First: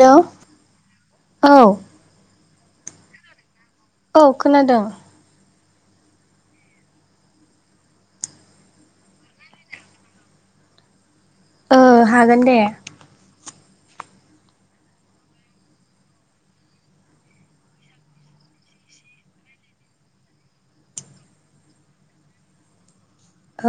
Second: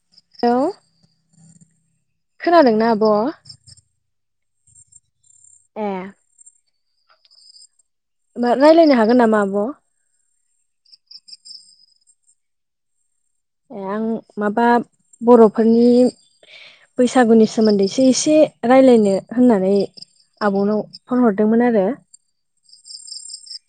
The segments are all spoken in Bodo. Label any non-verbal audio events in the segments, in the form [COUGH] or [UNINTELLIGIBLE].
लौ औ औ खोनादोंना आब'? औ खोनादों। ए मो रायलायनो हागोन नामा आब'? ओ हागोन दे। ए आं माबा बर'फोरनि बैसागुनि सोमोन्दैसो एसे रायलायनो होननानै आब'नाव फन हरदोंमोन आरो।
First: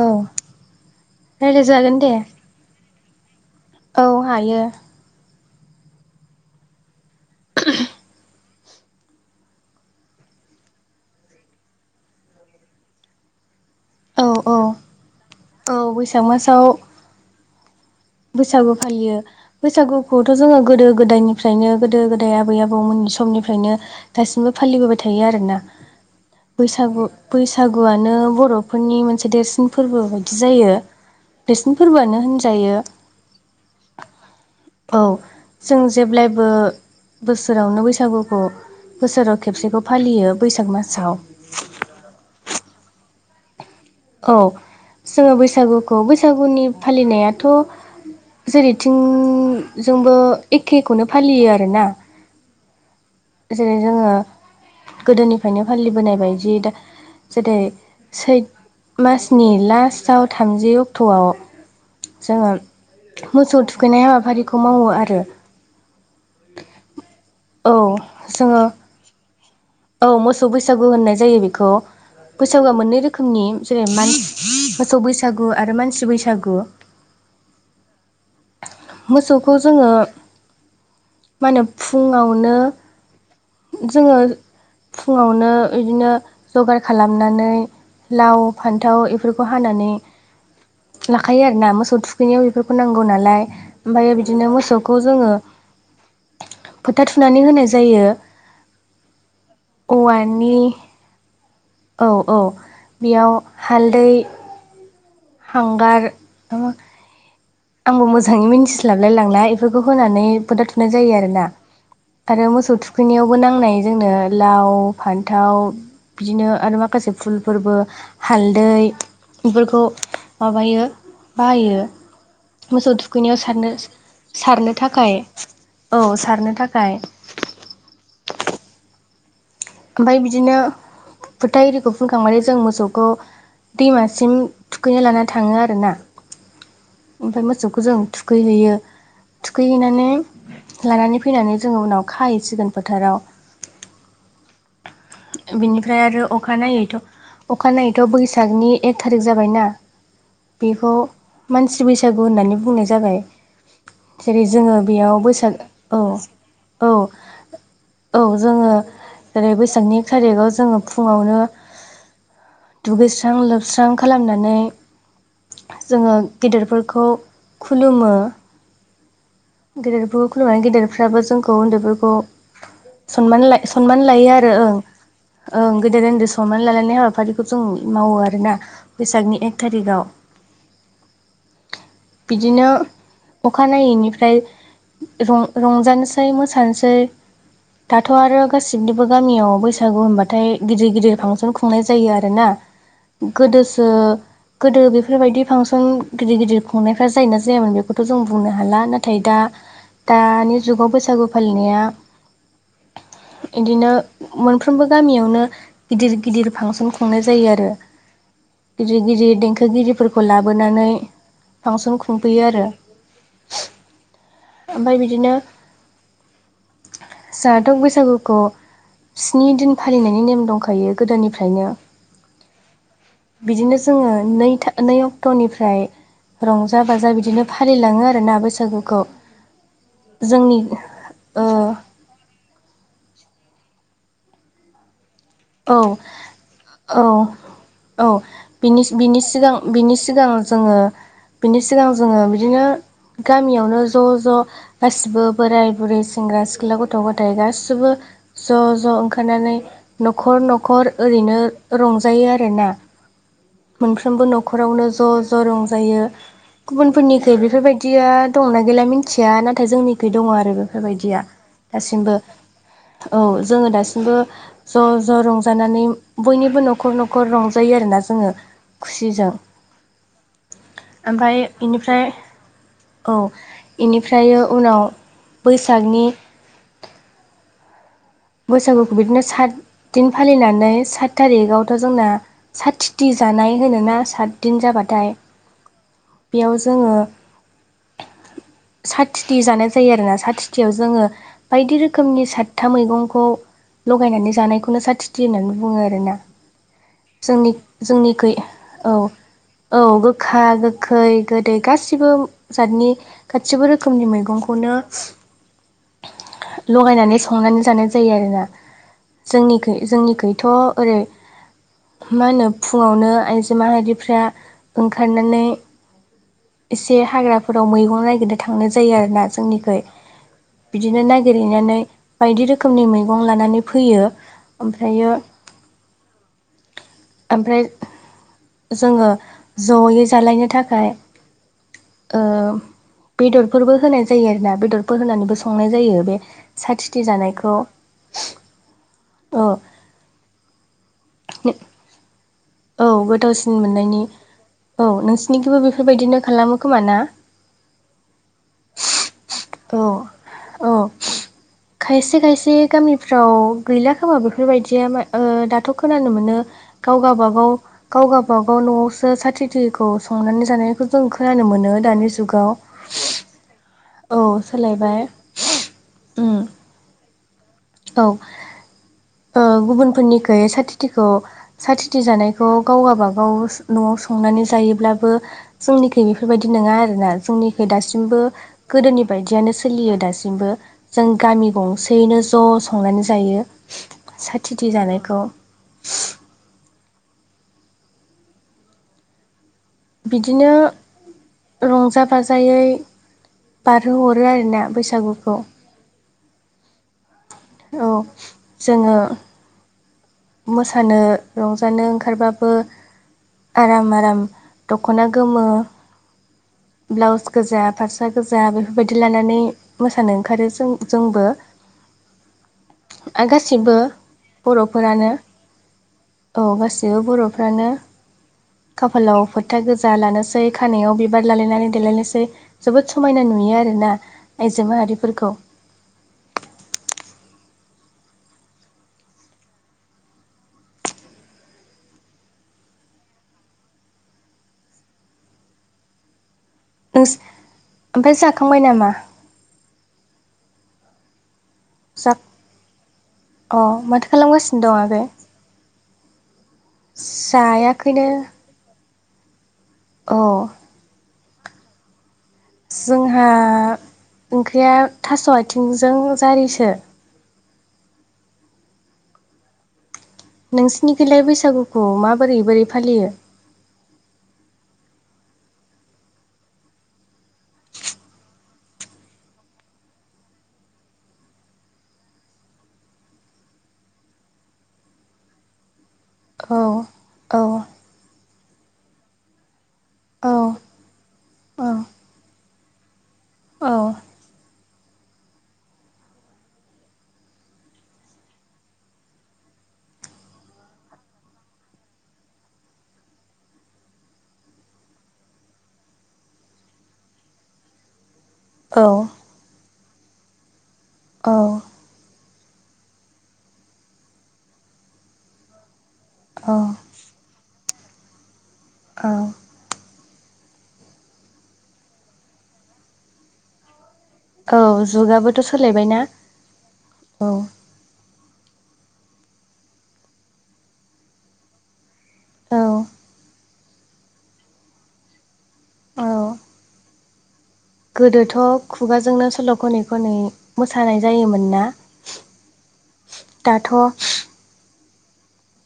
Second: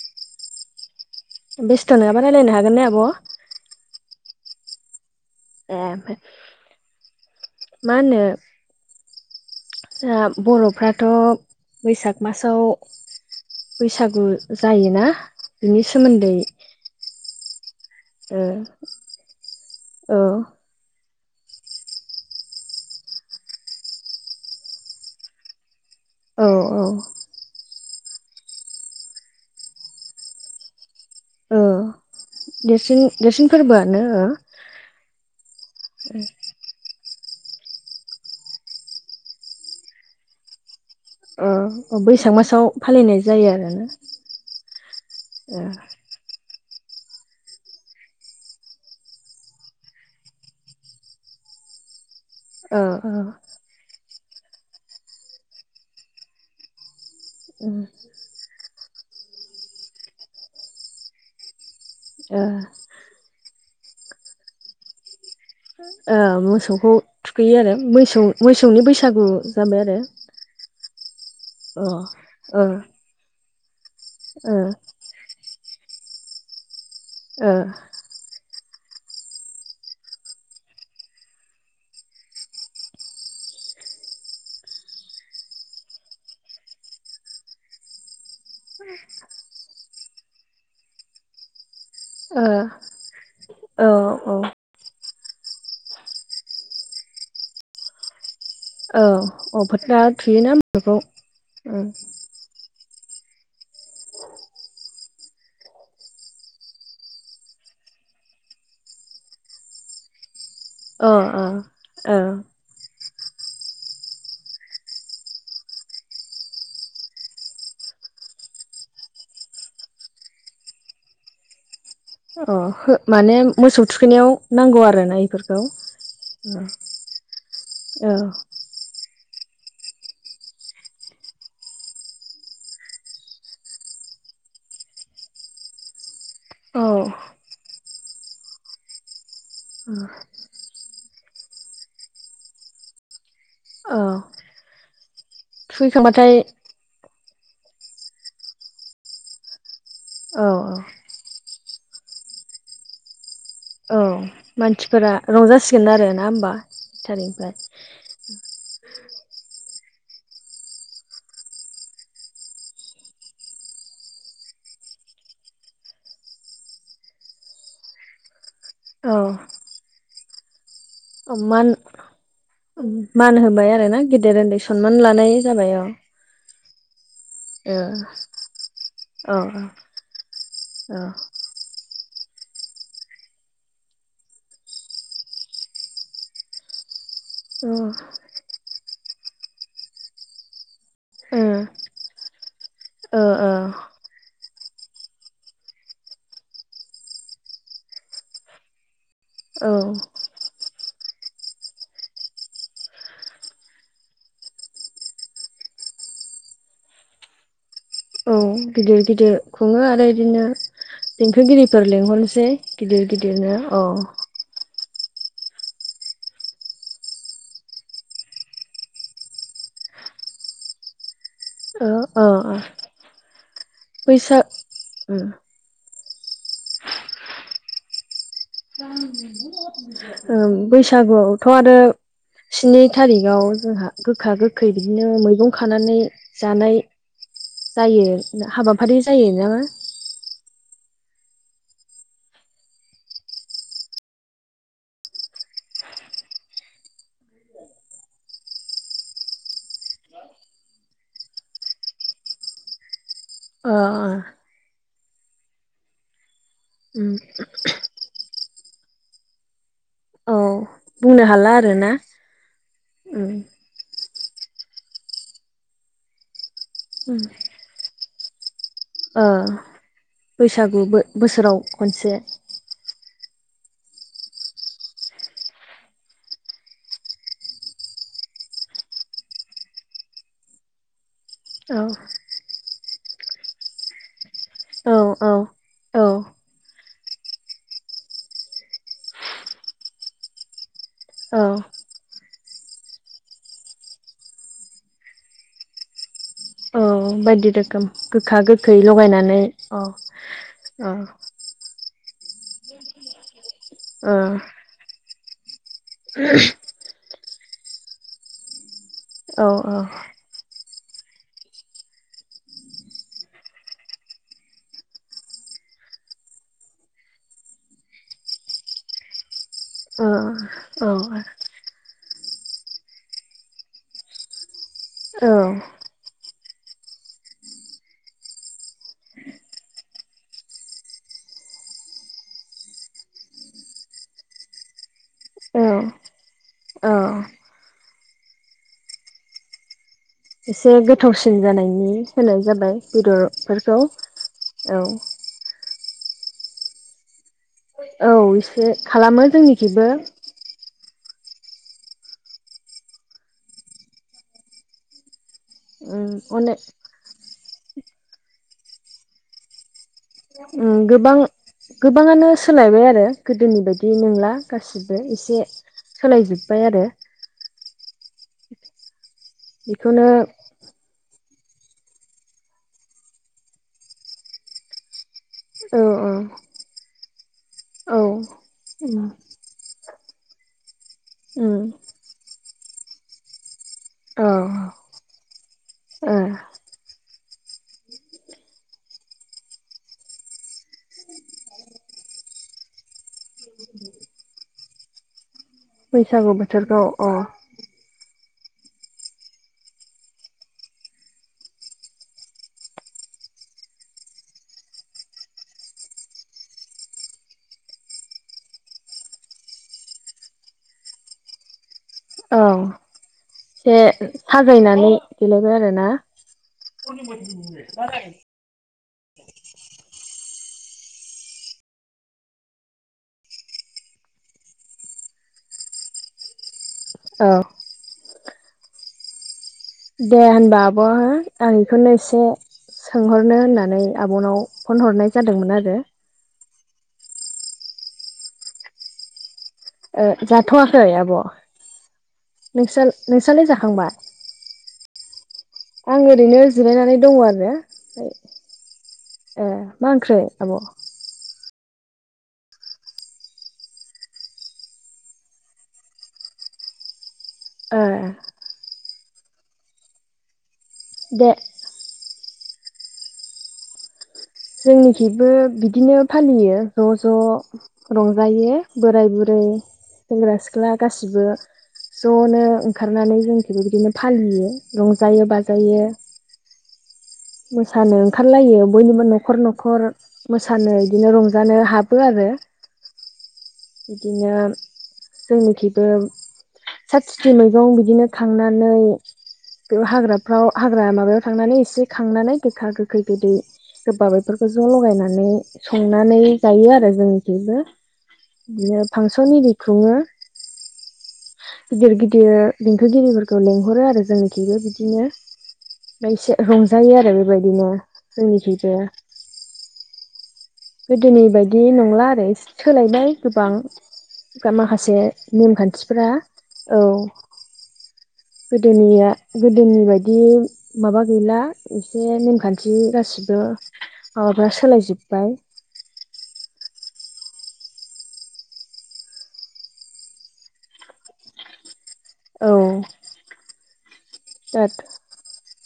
औ रायलाय बेस्थ' जागोन दे। नङाबा रायलायनो हागोन ने आब'? औ हायो। ए ओमफाय मा होनो जाहा बर'फ्राथ' बैसाग मासाव बैसागु औ औ जायोना बिनि बैसाग सोमोन्दै मासाव ओ बैसागु फालियो औ बैसागुखौथ' जोङो गोदो गोदायनि फ्रायनो गोदो गोदाय आबै आबौमोननि समनिफ्रायनो दासिमबो फालिबोबाय थायो आरोना। औ औ बैसागु बैसागुआनो बर'फोरनि मोनसे देरसिन फोरबो बायदि जायो। औ देरसिन फोरबोआनो होनजायो। देरसिन देरसिन फोरबोआनो ओ औ जों जेब्लायबो बोसोरावनो बैसागुखौ बोसोराव खेबसेखौ फालियो बैसाग मासाव। ओ ओ बैसाग मासाव फालिनाय जायो आरोना। औ जोङो ओ बैसागुखौ बैसागुनि फालिनायाथ' जेरैथिं जोंबो एखेखौनो फालियो आरोना। ओ ओ। जेरै जोङो गोदोनिफ्रायनो फालिबोनाय बायदियै दा जेरै उम सैथ मासनि लास्टआव थामजि अक्ट'आव ओ जोङो मोसौ थुखैनाय हाबाफारिखौ मावो आरो। ओ मोसौखौ थुखैयो औ आरो मैसौ जोङो मैसौनि बैसागु जाबाय आरो। औ मोसौ बैसागु होननाय जायो बिखौ। अ ओ बैसागुआ मोननै रोखोमनि जेरै मान ओ मोसौ बैसागु आरो मानसि बैसागु ओ मोसौखौ जोङो मानो फुङावनो जोङो फुङावनो इदिनो जगार खालामनानै लाव फान्थाव एफोरखौ हानानै लाखायो आरोना मोसौ थुखैनायाव ओ एफोरखौ नांगौ नालाय ओमफायो औ बिदिनो मोसौखौ जोङो फोथा थुनानै होनाय जायो औ अ फोथा थुयोना औवानि मोखौ उम। अ बियाव हालदै हांगार नामा आंबो मोजाङै मिन्थिस्लाबलाय लांला एफोरखौ होनानै फोथा थुनाय जायो अ आरो ना औ आरो मोसौ थु खैनायावबो नांनाय जोंनो लाव फान्थाव बिदिनो आरो माखासे फुलफोरबो हालदै बेफोरखौ माबायो बाहायो। मोसौ अ थुखैनायाव माने सारनो मोसौ थुखैनायाव सारनो नांगौ आर थाखाय ना इफोरखौ। औ सारनो थाखाय औ ओमफ्राय बिदिनो फोथ इरिखौ फुनखांनानै जों मोसौखौ दैमासिम थुखैनो लाना थाङो आर ना। औ ओमफ्राय मोसौखौ जों थुखैहैयो थुखैहैनानै लानानै फैनानै जोङो उनाव खाहैसिगोन फोथाराव। औ बिनिफ्राय आरो थुखैखांबाथाय अखानायनायैथ' अखानायनायैथ' बैसागनि एक थारिख जाबायना? औ औ बेखौ मानसि बैसागु होननानै बुंनाय जाबाय। औ जेरै जोङो मानसिफोरा बेयाव बैसाग रंजासिगोन औ आरो ना होमबा औ थारिखनिफ्राय औ जोङो जओेरै बैसागनि थारिखाव जोङो फुङावनो दुगैस्रां लोबस्रां खालामनानै जोङो गेदेरफोरखौ खुलुमो। औ गेदेरफोरखौ खुलुमनानै गेदेरफ्राबो जोंखौ मान उन्दैफोरखौ मान होबाय आरोना सनमान लायो गेदेर आरो उन्दै ओं सनमान लानाय जाबाय ओं औ गोदो उन्दै सनमान लालायनाय हाबा हफारिखौ जों मावो आरोोना ओ बैसागनि एक थारिखाव। औ बिदिनो अखानायैनिफ्राय ओमफ्राय रंजानोसै मोसानोसै औ ओ दाथ' आरो गासिनिबो गामियाव बैसागु होनबाथाय गिदिर गिदिर ओ फांसन खुंनाय जायो आर ना? गोदोसो गोदो बेफोरबायदि फांसन गिदिर गिदिर खुंनायफ्रा जाय ना जायामोन बेखौथ' जों बुंनो हाला नाथाय नाथाय दा ओ औ दानि जुगाव बैसागु फालिनाया बिदिनो मोनफ्रोमबो गामियावनो गिदिर गिदिर फांसन खुंनाय जायो आरो। औ गिदिर गिदिर खुङो आरो बिदिनो देंखोगिरिफोर फांसन खुंफैयो लेंंहरनोसै। आरो गिदिर गिदिरनो औ ओमफ्राय बिदिनो जाहाथ' बैसागुखौ स्नि दिन फालिनायनि नेम दंखायो गोदोनिफ्राय नो ओ ओ बिदिनो जोङो बैसाग नै अक्ट'निफ्राय ओमफ्राय रंजा बाजा बिदिनो फालिलाङो आरो ना बैसागुखौ। जोंनि ओ बैसागुआवथ' आरो स्नि थारिखाव जोंहा गोखा गोखै बिदिनो मैगं खानानै औ जानाय औ जायो औ बिनि हाबाफारि बिनि जायो सिगां नामा बिनि सिगां जोङो बिनि सिगां जोङो बिदिनो गामियावनो ज' ज' गासिबो बोराय बुरै सेंग्रा सिख्ला गथ' गथाय गासिबो ज' ज' ओंखारनानै न'खर न'खर ओरैनो रंजायो आर ना अ मोनफ्रोमबो न'खरावनो ज' ज' रंजायो अ गुबुनफोरनिख बेफोरबायदि बिदिया दंना गैला मिथिया नाथाय जोंनिख दङ औ आरो। बेफोरबायदिया बुंनो हाला आरोना दासिमबो औ जोङो दासिमबो ज' ज' रंजानानै बयनिबो न'खर न'खर रंजायो आरोना जोङो खुसिजों ओ बैसागु ओमफ्राय बोसोराव बेनिफ्राय खनसे औ इनिफ्र उनाव बैसागनि बैसागुखौ बिदिनो सात दिन फालिनानै सात थारिखआवथ' औ जोंना साथिथि जानाय होनोोना सातदिन औ जाबाथाय औ औ बेयाव जोङो साथथिथि जानाय जायो आरोना साथथिथियाव जोङो औ बायदि रोखोमनि सातथा मैगंखौ खौ लगायनानै जानायखौनो सातथिथि होननानै बुङो आरोना औ बायदि जोंनि रोखोम जोंनिखै गोखा गोखै औ लगायनानै औ गोखा औ गोखै गोदै गासिबो जातनि गासिबो रोखोमनि औ मैगंखौनो [UNINTELLIGIBLE] लगायनानै संनानै जानाय जायो आरोना औ जोंनिखै जोंनिखैथ' ओरै मा होनो फुङावनो आइजो माहारिफ्रा ओंखारनानै एसे हाग्राफोराव मैगं नागिरनो थांनाय जायो आरो ना जोंनि खै औ बिदिनो नागिरहैनानै बायदि रोखोमनि मैगं लानानै फैयो ओमफ्रायो औ ओमफ्राय जोङो जयै जालायनो थाखाय बेदरफोरबो होनाय जायो आरो ना बेदर बो होनानैबो औ संनाय जायो बे औ साथिथि जानायखौ ओ एसे गोथावसिन जानायनि होनाय जाबाय औ गोथावसिन बेदरफोरखौ मोननायनि औ [UNINTELLIGIBLE] बेफोरबायदिनो खालामो खोमा ना? औ इसे खालामो औ जोंनिखैबो औ खायसे खायसे गामिफ्राव गैला खोमा बेफोरबायदिया ओ दाथ' खोनानो मोनो अनेक गावगाबागाव गावगाबाव न'आवसो साथि थिखौ संनानै जानायखौ जों गोबां खोनानो मोनो दानि जुगाव बिदि औ नंला सोलायबाय गासिबो एसे उम सोलायजोब्बाय आरो औ ओ बेखौनो गुबुनफोरनिखै साथि थिखौ साथिथि जानायखौ गाव गाबागाव न'आव संनानै जायोब्लाबो औ जोंनिखै बेफोरबायदि नङा आरोना जोंनिख औ दासिमबो गोदोनि बायदियानो सो सोलियो दासिमबो जों गामि गंसेयैनो ज' संनानै जायो औ साथिथि जानायखौ ओ बिदिनो रंजा बाजायै बारहोहरो आरोना बैसागुखौ बैसागु बोथोरखौ अ औ जोङो मोसानो रंजानो ओंखारबाबो आराम आराम दख'ना गोमो ब्लाउस गोजा फास्रा गोजा बेफोरबायदि लानानै। मोसानो ओंखारो जों जोंबो औ। गासिबो एसे बर' साजायनानै फोरानो देलायबाय आरोना औ गासिबो बर'फ्रानो खाफालाव फोथा गोजा लानोसै खानायाव बिबार लालायनानै देलायनोसै। जोबोद समायना नुयो आरोना आइजो माहारिफोरखौ औ। दे होनबा आब' हो आं बेखौनो एसे सोंहरनो होननानै आबनाव फन हरनाय जादोंमोन आरो। [UNINTELLIGIBLE] ओमफ्राय जाखांबाय नामा? ओ जाथ'वाखै आब' जाथ नोंस्रा नोंस्रालाय अ जाखांबाय माथो खालामगासिनो दं आगै आं ओरैनो जिरायनानै दङ आरो जायाखैनो ओमफ्राय ए मा ओंख्रि औ आब' जोंहा ओंख्रिया थास' आथिंजों जारिसो ओ नोंसिोरनि गैलाय दे बैसागुखौ माबोरै बोरै फालियो? जोंनिखिबो बिदिनो फालियो ज' ज' रंजायो बोराय बुरै सेंग्रा सिख्ला गासिबो। ज'नो ओंखारनानै जोंबो बिदिनो फालियो रंजायो बाजायो। औ। औ मोसानो। ओंखारलायो बयनिबो न'खर न'खर औ मोसानो बिदिनो रंजानो औ हाबो आरो। औ बिदिनो जोंनिखेबो साब सिथि मैगं बिदिनो खांनानै बेयाव हाग्राफ्राव हाग्रा माबायाव थांनानै एसे खांनानै गोखा गोखै गोदै सोरबा बेफोरखौ ज' लगायनानै संनानै जायो आरो जोंनिथिबो‌। औ बिदिनो फांसननि ओरि खुङो। औ। गिदिर गिदिर देंखोगिरिफोरखौ लेंहरो आरो जोंनिखिबो बिदिनो। मसे औ रंजायो आरो बेबायदिनो जोंनिखबो। औ गोदोनि बायदि नंला आरो सोलायबाय गोबां। औ माखासे जुगाबोथ' सोलायबायना नेमखान्थिफ्रा औ गोदोनिया गोदोनि बायदि माबा गैला एसे औ नेमखान्थि गासिबो माबाफ्रा सोलायजोब्बाय। औ गोदोथ' खुगाजोंनो सल' खनै खनै मोसानाय जायोमोन ना? औ। दाथ' दाथ'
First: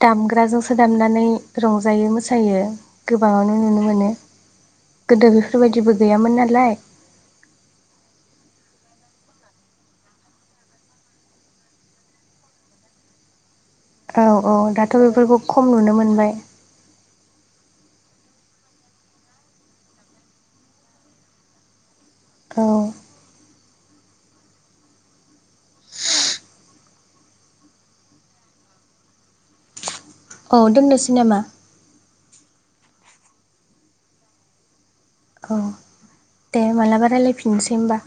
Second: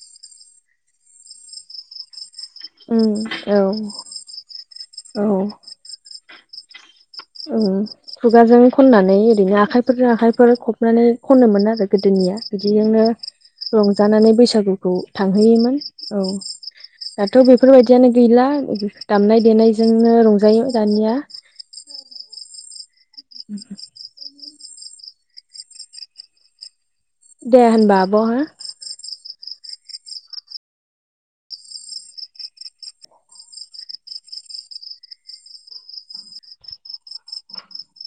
दामग्राजों सो दामनानै रंजायो मोसा मोसायो उम गोबाङावनो औ नुनो मोनो गोदो औ बेफोरबायदिबो गैयामोन नालाय। औ खुगाजों खननानै ओरैनो आखाइफोरजों आखाइफोर फबनानै खनोमोन आरो गोदोनिया। बिदिजोंनो औ रंजानानै औ दाथ' बैसागुखौ बेफोरखौ खम थांहोयोमोन नुनो औ मोनबाय दाथ' बेफोरबायदियानो गैला दामनाय देनायजोंनो रंजायो दानिया। औ [INAUDIBLE] दे होनबा आब' हा औ दोननोसै नामा? औ दे मालाबा रायजलायफिननोसै होनबा।